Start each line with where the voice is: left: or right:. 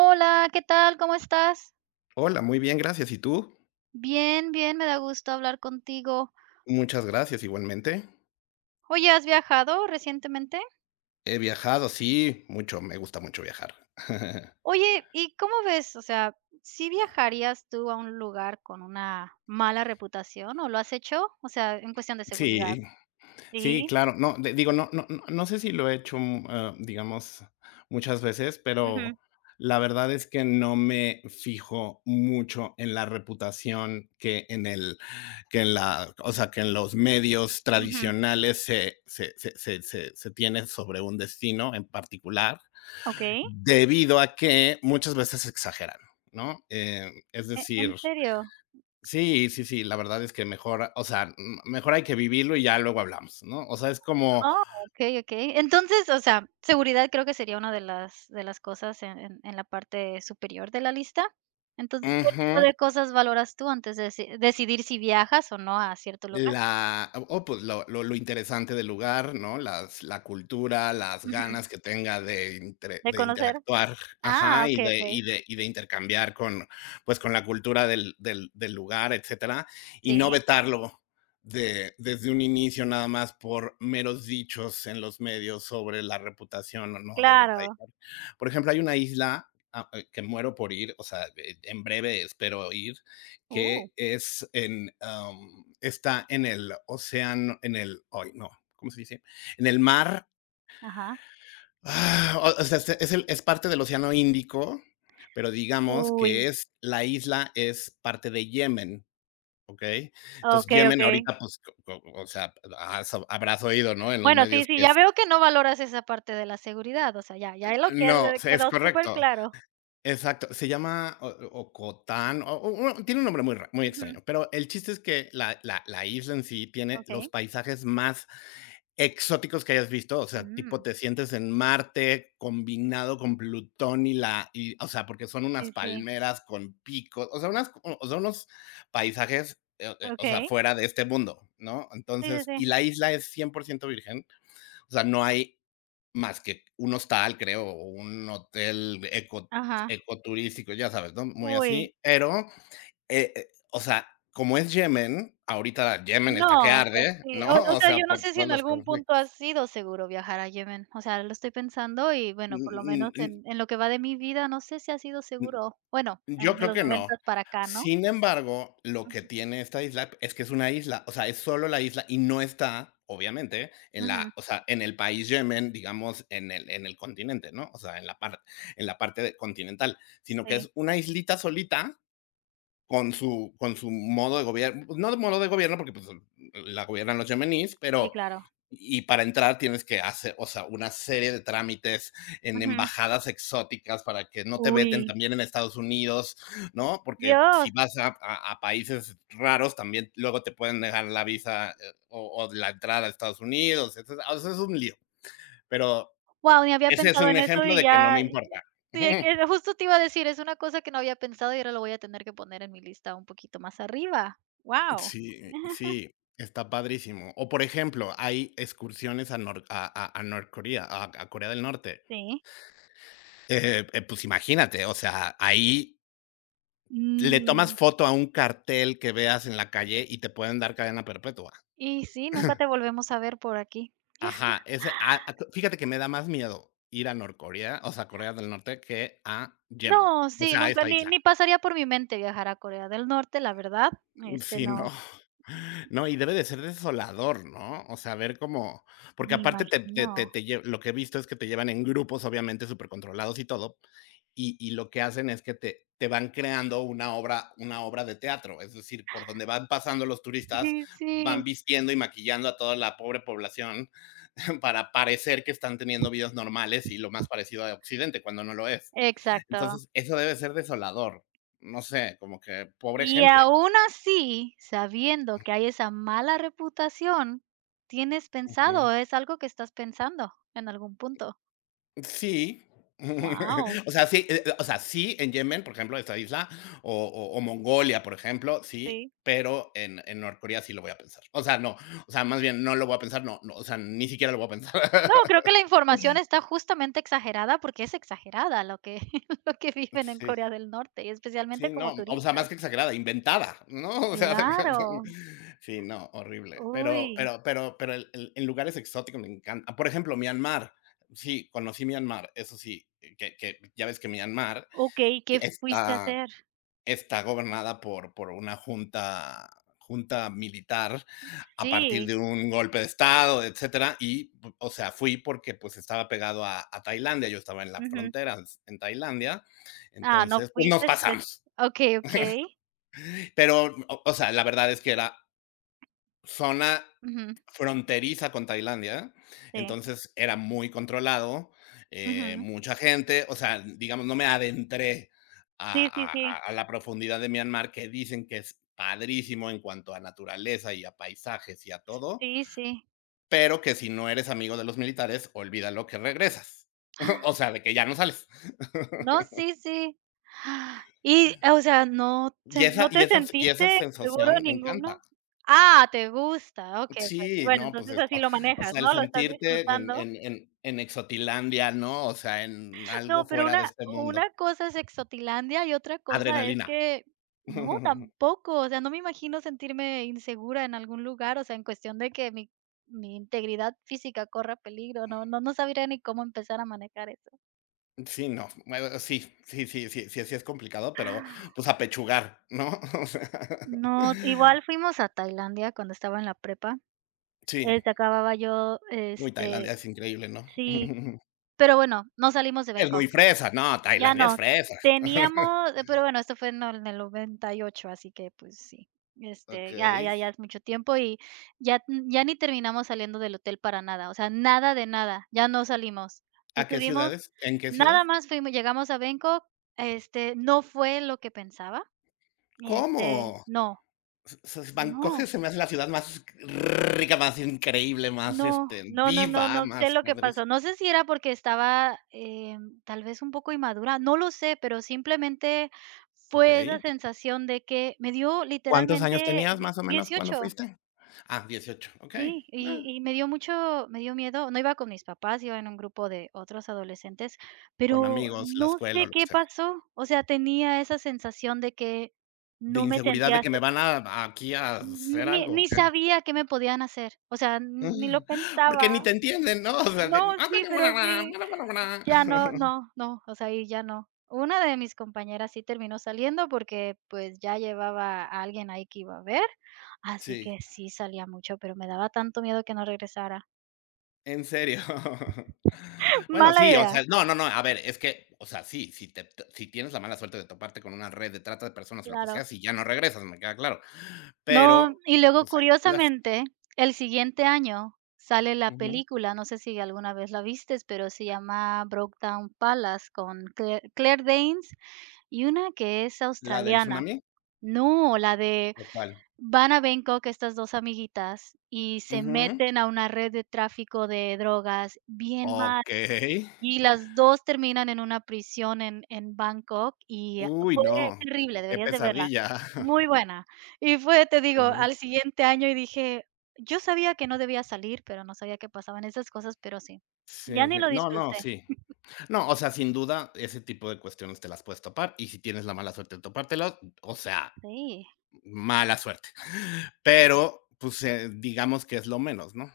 right: Hola, ¿qué tal? ¿Cómo estás?
left: Hola, muy bien, gracias. ¿Y tú?
right: Bien, bien, me da gusto hablar contigo.
left: Muchas gracias, igualmente.
right: Oye, ¿has viajado recientemente?
left: He viajado, sí, mucho, me gusta mucho viajar.
right: Oye, ¿y cómo ves? O sea, ¿sí viajarías tú a un lugar con una mala reputación o lo has hecho? O sea, en cuestión de seguridad.
left: Sí, sí,
right: Sí.
left: claro. No de, digo, no no no sé si lo he hecho mu eh, digamos, muchas veces,
right: Ujú.
left: pero la verdad es que no me fijo mucho en la reputación que en el que en la, o sea, que en los medios
right: Ujú.
left: tradicionales se se se se se tiene sobre un destino en particular,
right: Okey.
left: debido a que muchas veces se exageran, ¿no? Eh, es
right: ¿E en
left: decir
right: serio?
left: sí, sí, sí, la verdad es que mejor, o sea, m mejor hay que vivirlo y ya luego hablamos, ¿no? O sea, es como.
right: Oh, okey, okey. Entonces, o sea, seguridad creo que sería una de las de las cosas en en en la parte superior de la lista. Entonces, ¿qué tipo
left: Ujú.
right: de cosas valoras tú antes de deci decidir si viajas o no a cierto lugar?
left: La, o oh, pues, lo lo lo interesante del lugar, ¿no? Las la cultura, las
right: Ujú.
left: ganas que tenga de intre
right: De
left: de
right: conocer.
left: interactuar,
right: Ah,
left: ajá, y
right: okey,
left: de
right: okey.
left: y de y de intercambiar con, pues, con la cultura del del del lugar, etcétera, y no
right: Sí.
left: vetarlo de desde un inicio nada más por meros dichos en los medios sobre la reputación o no de un país.
right: Claro.
left: Por ejemplo, hay una isla, a e que muero por ir, o sea, e en breve espero ir,
right: Uh.
left: que es en, em, está en el océan en el, ay, no, ¿cómo se dice? En el mar
right: Ajá.
left: ah, o o sea, es el es parte del océano Índico, pero digamos
right: Uy.
left: que es, la isla es parte de Yemen, ¿okey? Entonces,
right: Okey,
left: Yemen
right: okey.
left: ahorita, pues, o o sea, has habrás oído, ¿no?, en los
right: Bueno, sí,
left: medios
right: sí,
left: que
right: ya
left: es.
right: veo que no valoras esa parte de la seguridad, o sea, ya ya ahí lo
left: No,
right: que
left: se es
right: quedó super
left: correcto.
right: claro.
left: Exacto. Se llama O Ocotán, o o tiene un nombre muy rar muy
right: Ujú.
left: extraño, pero el chiste es que la la la isla en sí tiene los
right: Okey.
left: paisajes más exóticos que hayas visto, o sea, tipo
right: Mm.
left: te sientes en Marte combinado con Plutón y la y, o sea, porque son unas
right: Sí, sí.
left: palmeras con pico, o sea, unas, o sea, unos paisajes, eh eh, o sea,
right: Okey.
left: fuera de este mundo, ¿no?
right: Sí, sí,
left: Entonces,
right: sí.
left: y la isla es 100% virgen, o sea, no hay más que un hostal, creo, o un hotel eco
right: Ajá.
left: eco turístico, ya sabes, ¿no?, muy
right: Uy.
left: así. Pero, eh, o sea, como es Yemen, ahorita Yemen está que
right: No, pues,
left: arde,
right: sí,
left: ¿no?
right: o o
left: O
right: sea,
left: sea,
right: yo no
left: por
right: sé si
left: todos
right: en
left: los
right: algún punto ha
left: conflictos.
right: sido seguro viajar a Yemen, o sea, lo estoy pensando y,
left: Mm
right: bueno, por lo
left: mm
right: menos
left: mm.
right: en en lo que va de mi vida, no sé si ha sido
left: M
right: seguro, bueno,
left: yo
right: entre
left: creo
right: los
left: que no.
right: noventas para acá, ¿no?
left: Sin embargo, lo que
right: Ujú.
left: tiene esta isla es que es una isla, o sea, es solo la isla y no está, obviamente, en la,
right: Ujú.
left: o sea, en el país Yemen, digamos, en el en el continente, ¿no? O sea, en la par en la parte continental. Sino que
right: Sí.
left: es una islita solita con su con su modo de gobier pues, no de modo de gobierno porque, pues, la gobiernan los yemeníes,
right: Sí,
left: pero
right: claro.
left: y para entrar tienes que hace, o sea, una serie de trámites en
right: Ujú.
left: embajadas exóticas para que no te veten
right: Uy.
left: también en Estados Unidos, ¿no? Porque
right: Dios.
left: si vas a a países raros, también luego te pueden degar la visa o o la entrada a Estados Unidos, o sea, eso es un lío. Pero
right: Guau, ni había
left: ese es
right: pensado
left: un
right: en eso
left: ejemplo
right: y
left: de que no me
right: ya
left: importa.
right: sí
left: Ujú,
right: es
left: ujú.
right: que justo te iba a decir, es una cosa que no había pensado y ahora lo voy a tener que poner en mi lista un poquito más arriba. Guau.
left: Sí, sí, está padrísimo. O por ejemplo, hay excursiones a nor a North Korea, a a Corea del Norte.
right: Sí.
left: Eh eh, pues, imagínate, o sea, ahí le tomas
right: Mm.
left: foto a un cartel que veas en la calle y te pueden dar cadena perpetua.
right: Y sí, nunca te volvemos a ver por aquí.
left: Ajá, ese, ah, fíjate que me da más miedo ir a North Korea, o sea, a Corea del Norte, que a Yemen,
right: No,
left: o
right: sí,
left: sea, a
right: nunca,
left: esta
right: ni
left: isla.
right: ni pasaría por mi mente viajar a Corea del Norte, la verdad,
left: Mm,
right: este,
left: sí, no,
right: no.
left: no, y debe de ser desolador, ¿no? O sea, ver cómo porque
right: Me
left: aparte te te te
right: imagino.
left: te lle lo que he visto es que te llevan en grupos, obviamente, súper controlados y todo, y y lo que hacen es que te te van creando una obra una obra de teatro. Es decir, por donde van pasando los turistas,
right: Sí,
left: van
right: sí.
left: vistiendo y maquillando a toda la pobre población para parecer que están teniendo vidas normales y lo más parecido a occidente, cuando no lo es.
right: Exacto.
left: Entonces, eso debe ser desolador. No sé, como que pobre
right: Y
left: gente.
right: aún así, sabiendo que hay esa mala reputación, tienes pensado
left: Ujú.
right: es algo que estás pensando en algún punto.
left: Sí.
right: Guau.
left: O sea, sí, eh eh, o sea, sí en Yemen, por ejemplo, de esta isla, o o o Mongolia, por ejemplo, sí,
right: Sí.
left: pero en en Norcorea sí lo voy a pensar. O sea, no, o sea, más bien, no lo voy a pensar, no, no, o sea, ni siquiera lo voy a pensar.
right: No, creo que la información está justamente exagerada porque es exagerada lo que lo que
left: Mm,
right: viven en
left: sí.
right: Corea del Norte y
left: Sí,
right: especialmente como
left: no, o sea, más
right: turistas.
left: que exagerada, inventada, ¿no? O sea,
right: Claro.
left: sí, no, horrible. Pero
right: Uy.
left: pero pero pero el el en lugares exóticos me encan Por ejemplo, Myanmar. Sí, conocí Myanmar, eso sí, que que ya ves que Myanmar
right: Okey, ¿qué fuiste a
left: está
right: hacer?
left: está gobernada por por una junta junta militar a partir
right: Sí.
left: de un golpe de estado, etcétera. Y o sea, fui porque, pues, estaba pegado a a Tailandia. Yo estaba en la
right: Ujú.
left: frontera, en Tailandia,
right: Ah, no
left: entonces, pues, nos
right: fuiste, pues
left: pasamos.
right: okey, okey.
left: Pero, o sea, la verdad es que era zona
right: Ujú.
left: fronteriza con Tailandia.
right: Sí.
left: Entonces era muy controlado, eh,
right: Ujú.
left: mucha gente, o sea, digamos, no me adentré
right: Sí, sí,
left: a
right: sí.
left: a a la profundidad de Myanmar, que dicen que es padrísimo en cuanto a naturaleza y a paisajes y a todo,
right: Sí, sí.
left: pero que si no eres amigo de los militares, olvida lo que regresas.
right: Ah.
left: O sea, de que ya no sales.
right: No, sí, sí. Ah, y, o sea, no
left: Y
right: sen
left: esa
right: no te
left: y
right: ¿no te
left: esa y
right: sentiste
left: esa
right: seguro
left: sensación me
right: ninguno?
left: encanta.
right: Ah! Te gusta, okey, okey.
left: Sí,
right: Bueno,
left: no, pues,
right: entonces,
left: es
right: así lo
left: o
right: manejas,
left: sea el
right: ¿no? Lo estás
left: sentirte en
right: disfrutando.
left: en en en exotilandia ¿no? O sea en
right: No,
left: algo
right: pero
left: fuera de
right: una
left: este mundo.
right: una cosa es exotilandia y otra cosa es
left: Adrenalina.
right: que no, tampoco, o sea, no me imagino sentirme insegura en algún lugar, o sea, en cuestión de que mi mi integridad física corra peligro, no no no sabría ni cómo empezar a manejar eso.
left: Sí, no, mejor sí, sí, sí, sí, sí es complicado, pero, o sea, apechugar, ¿no? O esa.
right: No, igual fuimos a Tailandia cuando estaba en la prepa,
left: Sí.
right: eh, se acababa yo
left: Uy, Tailandia
right: este,
left: es increíble, ¿no?
right: sí, pero bueno, no salimos de
left: Es
right: Bangkok.
left: muy fresa, no,
right: Ya
left: Tailandia es
right: no,
left: fresa.
right: teníamos pero bueno, esto fue en, en el 98, así que, pues, sí, este, ya ya
left: Okey.
right: ya es mucho tiempo y ya n ya ni terminamos saliendo del hotel para nada, o sea, nada de nada, ya no salimos.
left: ¿A qué
right: Estuvimos
left: ciudades? ¿En qué ciudad?
right: nada más fuimos, llegamos a Bangkok, este, no fue lo que pensaba, este,
left: ¿Cómo?
right: no,
left: s s Bangkok
right: no.
left: se me hace la ciudad más rica, más increíble, más,
right: No.
left: este,
right: No, no, no,
left: viva,
right: no, no sé
left: más
right: lo
left: más
right: que
left: feliz.
right: pasó. No sé si era porque estaba, eh, tal vez un poco inmadura, no lo sé, pero simplemente fue esa
left: Okey.
right: sensación de que me dio
left: ¿Cuántos años
right: literalmente
left: tenías
right: die
left: más o menos? ¿Cuándo
right: 18.
left: fuiste? Ah, 18. Okey,
right: Sí, y
left: na.
right: y me dio mucho me dio miedo, no iba con mis papás, yo iba en un grupo de otros adolescentes,
left: Con
right: pero
left: amigos, la
right: no
left: escuela o
right: sé
left: lo que
right: qué
left: sea.
right: pasó, o sea, tenía esa sensación de que
left: De
right: no me
left: inseguridad de
right: sentía,
left: que me
right: se.
left: van a aquí a hacer
right: Ni
left: algo,
right: ni
left: ¿o qué?
right: sabía qué me podían hacer, o sea, ni lo
left: Porque ni
right: pensaba.
left: te entienden, ¿no? O sea.
right: No, sí, pero sí,
left: [unintelligible]
right: ya no, no, no, o sea, y ya no. Una de mis compañeras sí terminó saliendo porque, pues, ya llevaba a alguien ahí que iba a ver, así
left: Sí.
right: que sí salía mucho, pero me daba tanto miedo que no regresara.
left: ¿En serio? Bueno,
right: Mala
left: sí, o
right: idea.
left: sea, no no no, a ver, es que, o sea, si si te te si tienes la mala suerte de toparte con una red de trata de personas o lo que
right: Claro.
left: sea, si ya no regresas, me queda claro.
right: No,
left: Pero,
right: y luego
left: pues hay que cuidarse.
right: curiosamente el siguiente año sale la
left: Ujú.
right: película, no sé si alguna vez la viste pero se llama Brokedown Palace con Claire Claire Danes y una que es
left: ¿La del
right: australiana.
left: tsunami?
right: No, la de
left: ¿O cuál?
right: van a Bangkok estas 2 amiguitas y se
left: Ujú.
right: meten a una red de tráfico de drogas bien mal,
left: Okey.
right: y las 2 terminan en una prisión en en Bangkok y ah
left: Uy,
right: fue
left: no.
right: terrible,
left: Qué
right: deberías de verla.
left: pesadilla.
right: Muy buena. Y fue, te digo,
left: Okey.
right: al siguiente año y dije: "Yo sabía que no debía salir, pero no sabía que pasaban esas cosas", pero sí. Ya
left: Sí
right: ni
left: sí.
right: lo
left: No no,
right: disfruté.
left: sí. No, o sea, sin duda ese tipo de cuestiones te las puedes topar, y si tienes la mala suerte de topártelo, o sea,
right: Sí.
left: mala suerte. Pero, pues, eh, digamos que es lo menos, ¿no?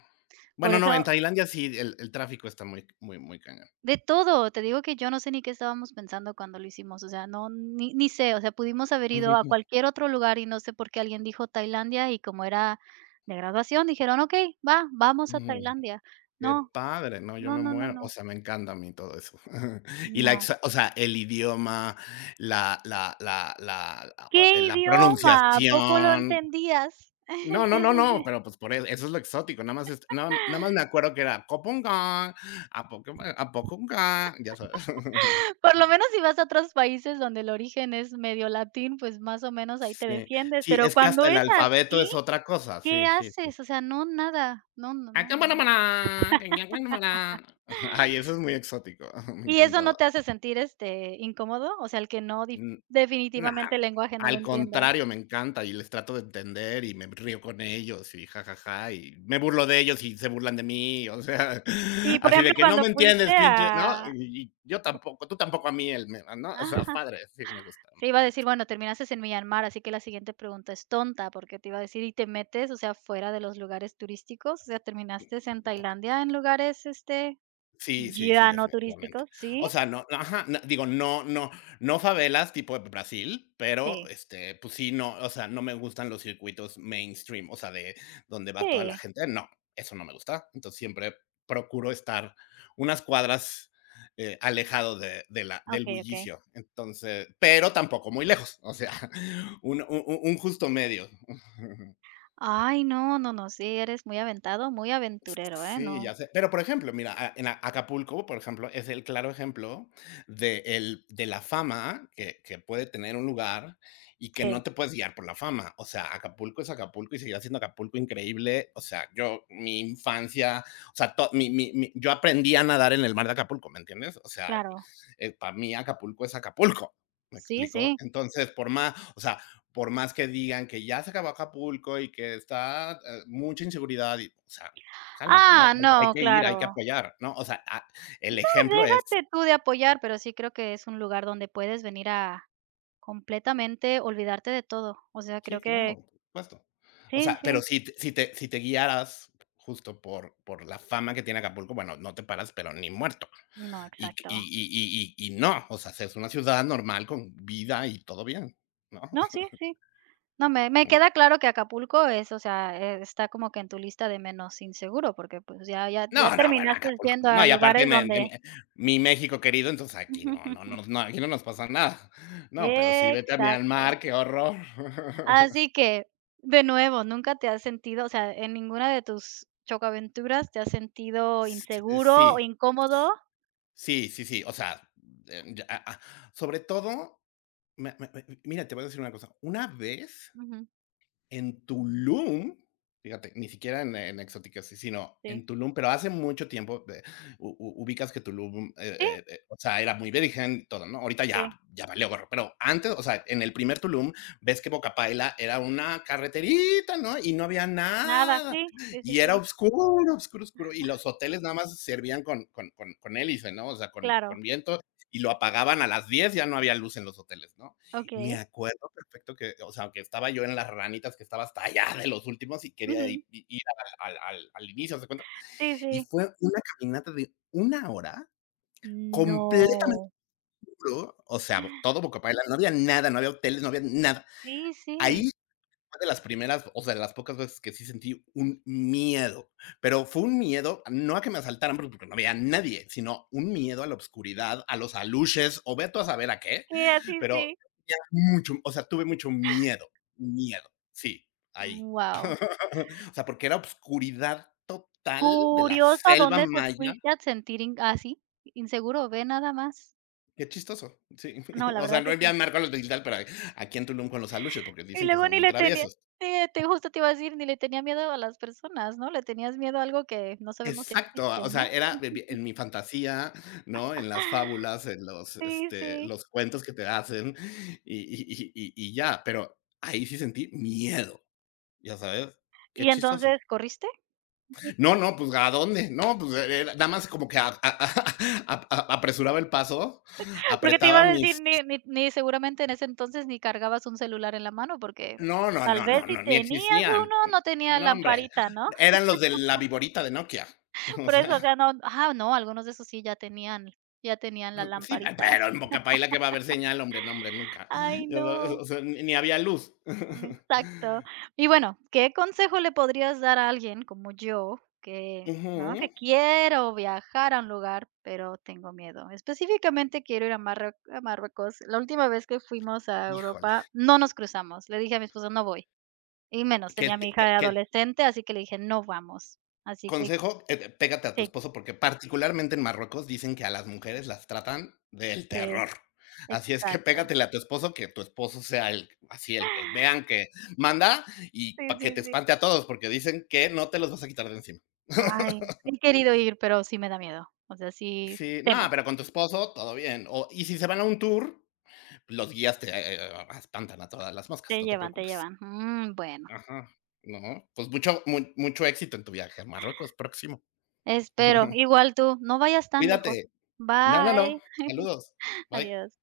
right: Por
left: Bueno, no, en
right: eso
left: Tailandia sí, el el tráfico está muy muy muy cañón.
right: De todo, te digo que yo no sé ni qué estábamos pensando cuando lo hicimos, o sea, no ni ni sé, o sea, pudimos haber ido a
left: [unintelligible]
right: cualquier otro lugar y no sé por qué alguien dijo Tailandia y como era de graduación, dijeron: "Okey, va, vamos a Tailandia".
left: Qué
right: No,
left: padre. No, yo
right: no
left: me
right: no no
left: muero. O
right: no.
left: sea, me encanta a mí todo eso. Y la
right: No.
left: exac o sea, el idioma, la la la la
right: ¿Qué
left: eh, la
right: idioma? ¿A poco lo
left: pronunciación.
right: entendías?
left: No no no no, pero pues por él eso es lo exótico. Nada más es no, nada más me acuerdo que era, cupong cong, a cop a poco clan, ya sabes.
right: Por lo menos si vas a otros países donde el origen es medio latín, pues más o menos ahí te
left: Sí
right: defiendes,
left: si,
right: pero
left: es que
right: cuando
left: hasta el
right: es
left: alfabeto
right: así,
left: es otra cosa,
right: ¿qué
left: sí sí sí.
right: haces? O sea, no nada, no no
left: A
right: no no no.
left: cumonamana, eñamnenumana, ah, y eso es muy exótico. Me
right: ¿Y eso no
left: encantaba.
right: te hace sentir, este, incómodo? O sea, el que no dif
left: Mm, no,
right: definitivamente el lenguaje no lo
left: al
right: entiendas.
left: contrario, me encanta y les trato de entender y me río con ellos y ja, ja, ja y me burlo de ellos y se burlan de mí, o sea,
right: Y, por
left: así
right: ejemplo,
left: de que: "No
right: cuando
left: me
right: fuiste
left: entiendes pinche", ¿no?
right: a
left: Y y, yo tampoco, tú tampoco a mí él me ¿no? O sea,
right: Ajá.
left: padre, sí, me gusta
right: Te iba a
left: me
right: decir,
left: gusta.
right: bueno, terminaste en Myanmar, así que la siguiente pregunta es tonta porque te iba a decir, ¿y te metes o sea fuera de los lugares turísticos? O sea, ¿terminaste en Tailandia en lugares este,
left: Sí sí sí,
right: ya no
left: definitivamente.
right: turísticos? ¿Sí?
left: O sea, no ajá, no digo, no no no favelas tipo Brasil, pero,
right: Sí.
left: este, pues sí, no o sea, no me gustan los circuitos mainstream, o sea, de donde va toda la
right: Sí.
left: gente. No, eso no me gusta. Entonces, siempre procuro estar unas cuadras, eh, alejado de de la
right: Ah,
left: del
right: okey okey.
left: bullicio. Entonces, pero tampoco muy lejos, o sea, un un u un justo medio.
right: Ay, no no no, sí, eres muy aventado, muy aventurero, eh,
left: Sí,
right: no.
left: ya sé. Pero por ejemplo, mira, ah, en a Acapulco, por ejemplo, es el claro ejemplo de el de la fama que que puede tener un lugar y que
right: Sí.
left: no te puedes guiar por la fama. O sea, Acapulco es Acapulco y seguira siendo Acapulco increíble. O sea, yo, mi infancia, o sea, to mi mi mi mi yo aprendí a nadar en el mar de Acapulco, ¿me entiendes? O sea,
right: Claro.
left: eh, para mí Acapulco es Acapulco, ¿me
right: Sí
left: explico?
right: sí.
left: Entonces, por má o sea, por más que digan que ya se acabó Acapulco y que está, eh, mucha inseguridad y o sea, cálmate, ¿no?
right: Ah,
left: Hay
right: no,
left: que ir, hay que
right: claro.
left: apoyar, ¿no? O sea, ah,
right: No,
left: el ejemplo es
right: déjate tú de apoyar, pero sí creo que es un lugar donde puedes venir a completamente olvidarte de todo, o sea,
left: Sí,
right: creo que
left: claro, por supuesto. O
right: Sí
left: sea, pero
right: sí.
left: si si te si te guiaras justo por por la fama que tiene Acapulco bueno, no te paras, pero ni muerto.
right: No,
left: Y y
right: exacto.
left: y y y no, o sea, es una ciudad normal con vida y todo bien, ¿no?
right: No, sí sí. No, me me
left: Mm.
right: queda claro que Acapulco es o sea, eh, está como que en tu lista de menos inseguro, porque, pues, ya ya ya
left: No no, bueno
right: terminaste
left: Acapulco.
right: yendo
left: No,
right: a
left: y aparte
right: lugares
left: me en
right: donde
left: eh, mi México querido, entonces aquí no no no no, aquí no nos pasa nada. No, pero sí, vete a
right: Exacto.
left: Myanmar, qué horror.
right: Así que de nuevo, nunca te has sentido, o sea, ¿en ninguna de tus chocoaventuras te has sentido
left: S eh,
right: inseguro o
left: sí.
right: incómodo?
left: Sí sí sí, o sea, eh, ah ah, sobre todo, me me me mira, te voy a decir una cosa, una vez
right: Ujú.
left: en Tulum, fíjate, ni siquiera en en exóticas, sino
right: Sí.
left: en Tulum, pero hace mucho tiempo de u u ubicas que Tulum, eh
right: Sí.
left: eh eh, o sea, era muy virgen todo, ¿no? Ahorita ya
right: Sí.
left: ya valió gorro. Pero antes, o sea, en el primer Tulum, ves que Bocapaila era una carreterita, ¿no? Y no había
right: Nada,
left: nada.
right: sí sí
left: Y
right: sí
left: era
right: sí.
left: oscuro, oscuro, oscuro. Y
right: Ajá.
left: los hoteles nada más se servían con con con con con hélice, ¿no? O sea, con
right: Claro.
left: con viento y lo apagaban a las 10 ya no había luz en los hoteles, ¿no? Me
right: Okey.
left: acuerdo perfecto que o sea, que estaba yo en las ranitas, que estaba hasta allá de los últimos y quería
right: Ujú.
left: i i ir al al al al inicio, haz de cuenta.
right: Sí
left: Y
right: sí.
left: fue una caminata de una hora completamente
right: No.
left: obscuro. O sea, todo Bocapaila, no había nada, no había hoteles, no había nada.
right: Sí
left: Ahí
right: sí.
left: fue de las primeras, o sea, de las pocas veces que sí sentí un miedo. Pero fue un miedo, no a que me asaltaran, pero, porque no había nadie, sino un miedo a la oscuridad, a los alushes, o ve tu a saber a qué.
right: Sí, así
left: Pero,
right: sí.
left: había mucho, o sea, tuve mucho miedo. Miedo. Sí, ahí.
right: Wao.
left: O sea, porque era oscuridad total de la
right: Curiosa
left: selva
right: dónde te
left: maya.
right: fuiste a sentir inga así, inseguro, ¿ve nada más?
left: Qué chistoso. Sí.
right: No, la
left: O sea,
right: verdad
left: no
right: que sí.
left: envían marco a los [unintelligible] pero aquí en Tulum con los aluxes, porque
right: Y
left: dicen que
right: luego
left: son
right: ni
left: muy
right: le tenía
left: traviesos.
right: sí, te justo te iba a decir, ni le tenía miedo a las personas, ¿no? Le tenías miedo a algo que no sabemos si
left: Exacto,
right: existe o
left: o sea,
right: no.
left: era de vi en mi fantasía, ¿no? En las fábulas, en los,
right: Sí,
left: este,
right: sí.
left: los cuentos que te hacen y y y y y ya, pero ahí sí sentí miedo, ¿ya sabes?, qué
right: Y
left: chistoso.
right: entonces, ¿corriste? [unintelligible]
left: No, no, pues, ¿a dónde? No, pues, eh, eh, nada más como que a a ap apresuraba el paso,
right: Porque te iba
left: apretaba
right: a decir,
left: mis s
right: ni ni ni seguramente, en ese entonces, ni cargabas un celular en la mano, porque
left: No no
right: tal
left: no
right: vez
left: no
right: si
left: no, ni
right: tenías
left: existían.
right: uno no tenía
left: No, hombre.
right: lamparita, ¿no?
left: Eran los de la viborita de Nokia. o
right: Por eso, o
left: sea.
right: sea, no ajá, no, algunos de esos sí ya tenían ya tenían la
left: R sí,
right: lamparita.
left: pero ay, en Boca Paila que va a ver señal, hombre, no hombre, nunca.
right: Ay,
left: O o
right: no.
left: o sea, ni había luz.
right: Mm, exacto, y bueno, ¿qué consejo le podrías dar a alguien como yo?, que, ¿no?,
left: Ujú.
right: que quiero viajar a un lugar, pero tengo miedo. Específicamente, quiero ir a marrue a Marruecos. La última vez que fuimos a Europa
left: Híjole.
right: no nos cruzamos. Le dije a mi esposo: "No voy". Y menos,
left: Que
right: tenía a
left: te
right: mi
left: que
right: hija
left: que
right: adolescente, así que le dije: "No vamos". Así que
left: Consejo, eh, pégate a tu
right: Sí.
left: esposo, porque, particularmente, en Marruecos, dicen que a las mujeres las tratan del
right: Sí.
left: terror. Así es que
right: Exacto.
left: pégatele a tu esposo, que tu esposo sea el, así el que vean que manda y
right: Sí,
left: para que
right: sí,
left: te
right: sí.
left: espante a todos, porque dicen que no te los vas a quitar de encima.
right: Ay, sí he querido ir, pero sí me da miedo, o sea, sí
left: Sí, no,
right: temo.
left: pero con tu esposo, todo bien, o y si se van a un tour, los guías te eh, e e e espantan a todas las moscas,
right: Te
left: no te
right: llevan, te
left: preocupes.
right: llevan, mm, bueno.
left: Ajá. No, pues mucho mu mucho éxito en tu viaje a Marruecos, próximo.
right: Espero, igual tú, no vayas tan lejos.
left: Cuídate. No no no.
right: Bye.
left: Saludos. Bye.
right: Adiós.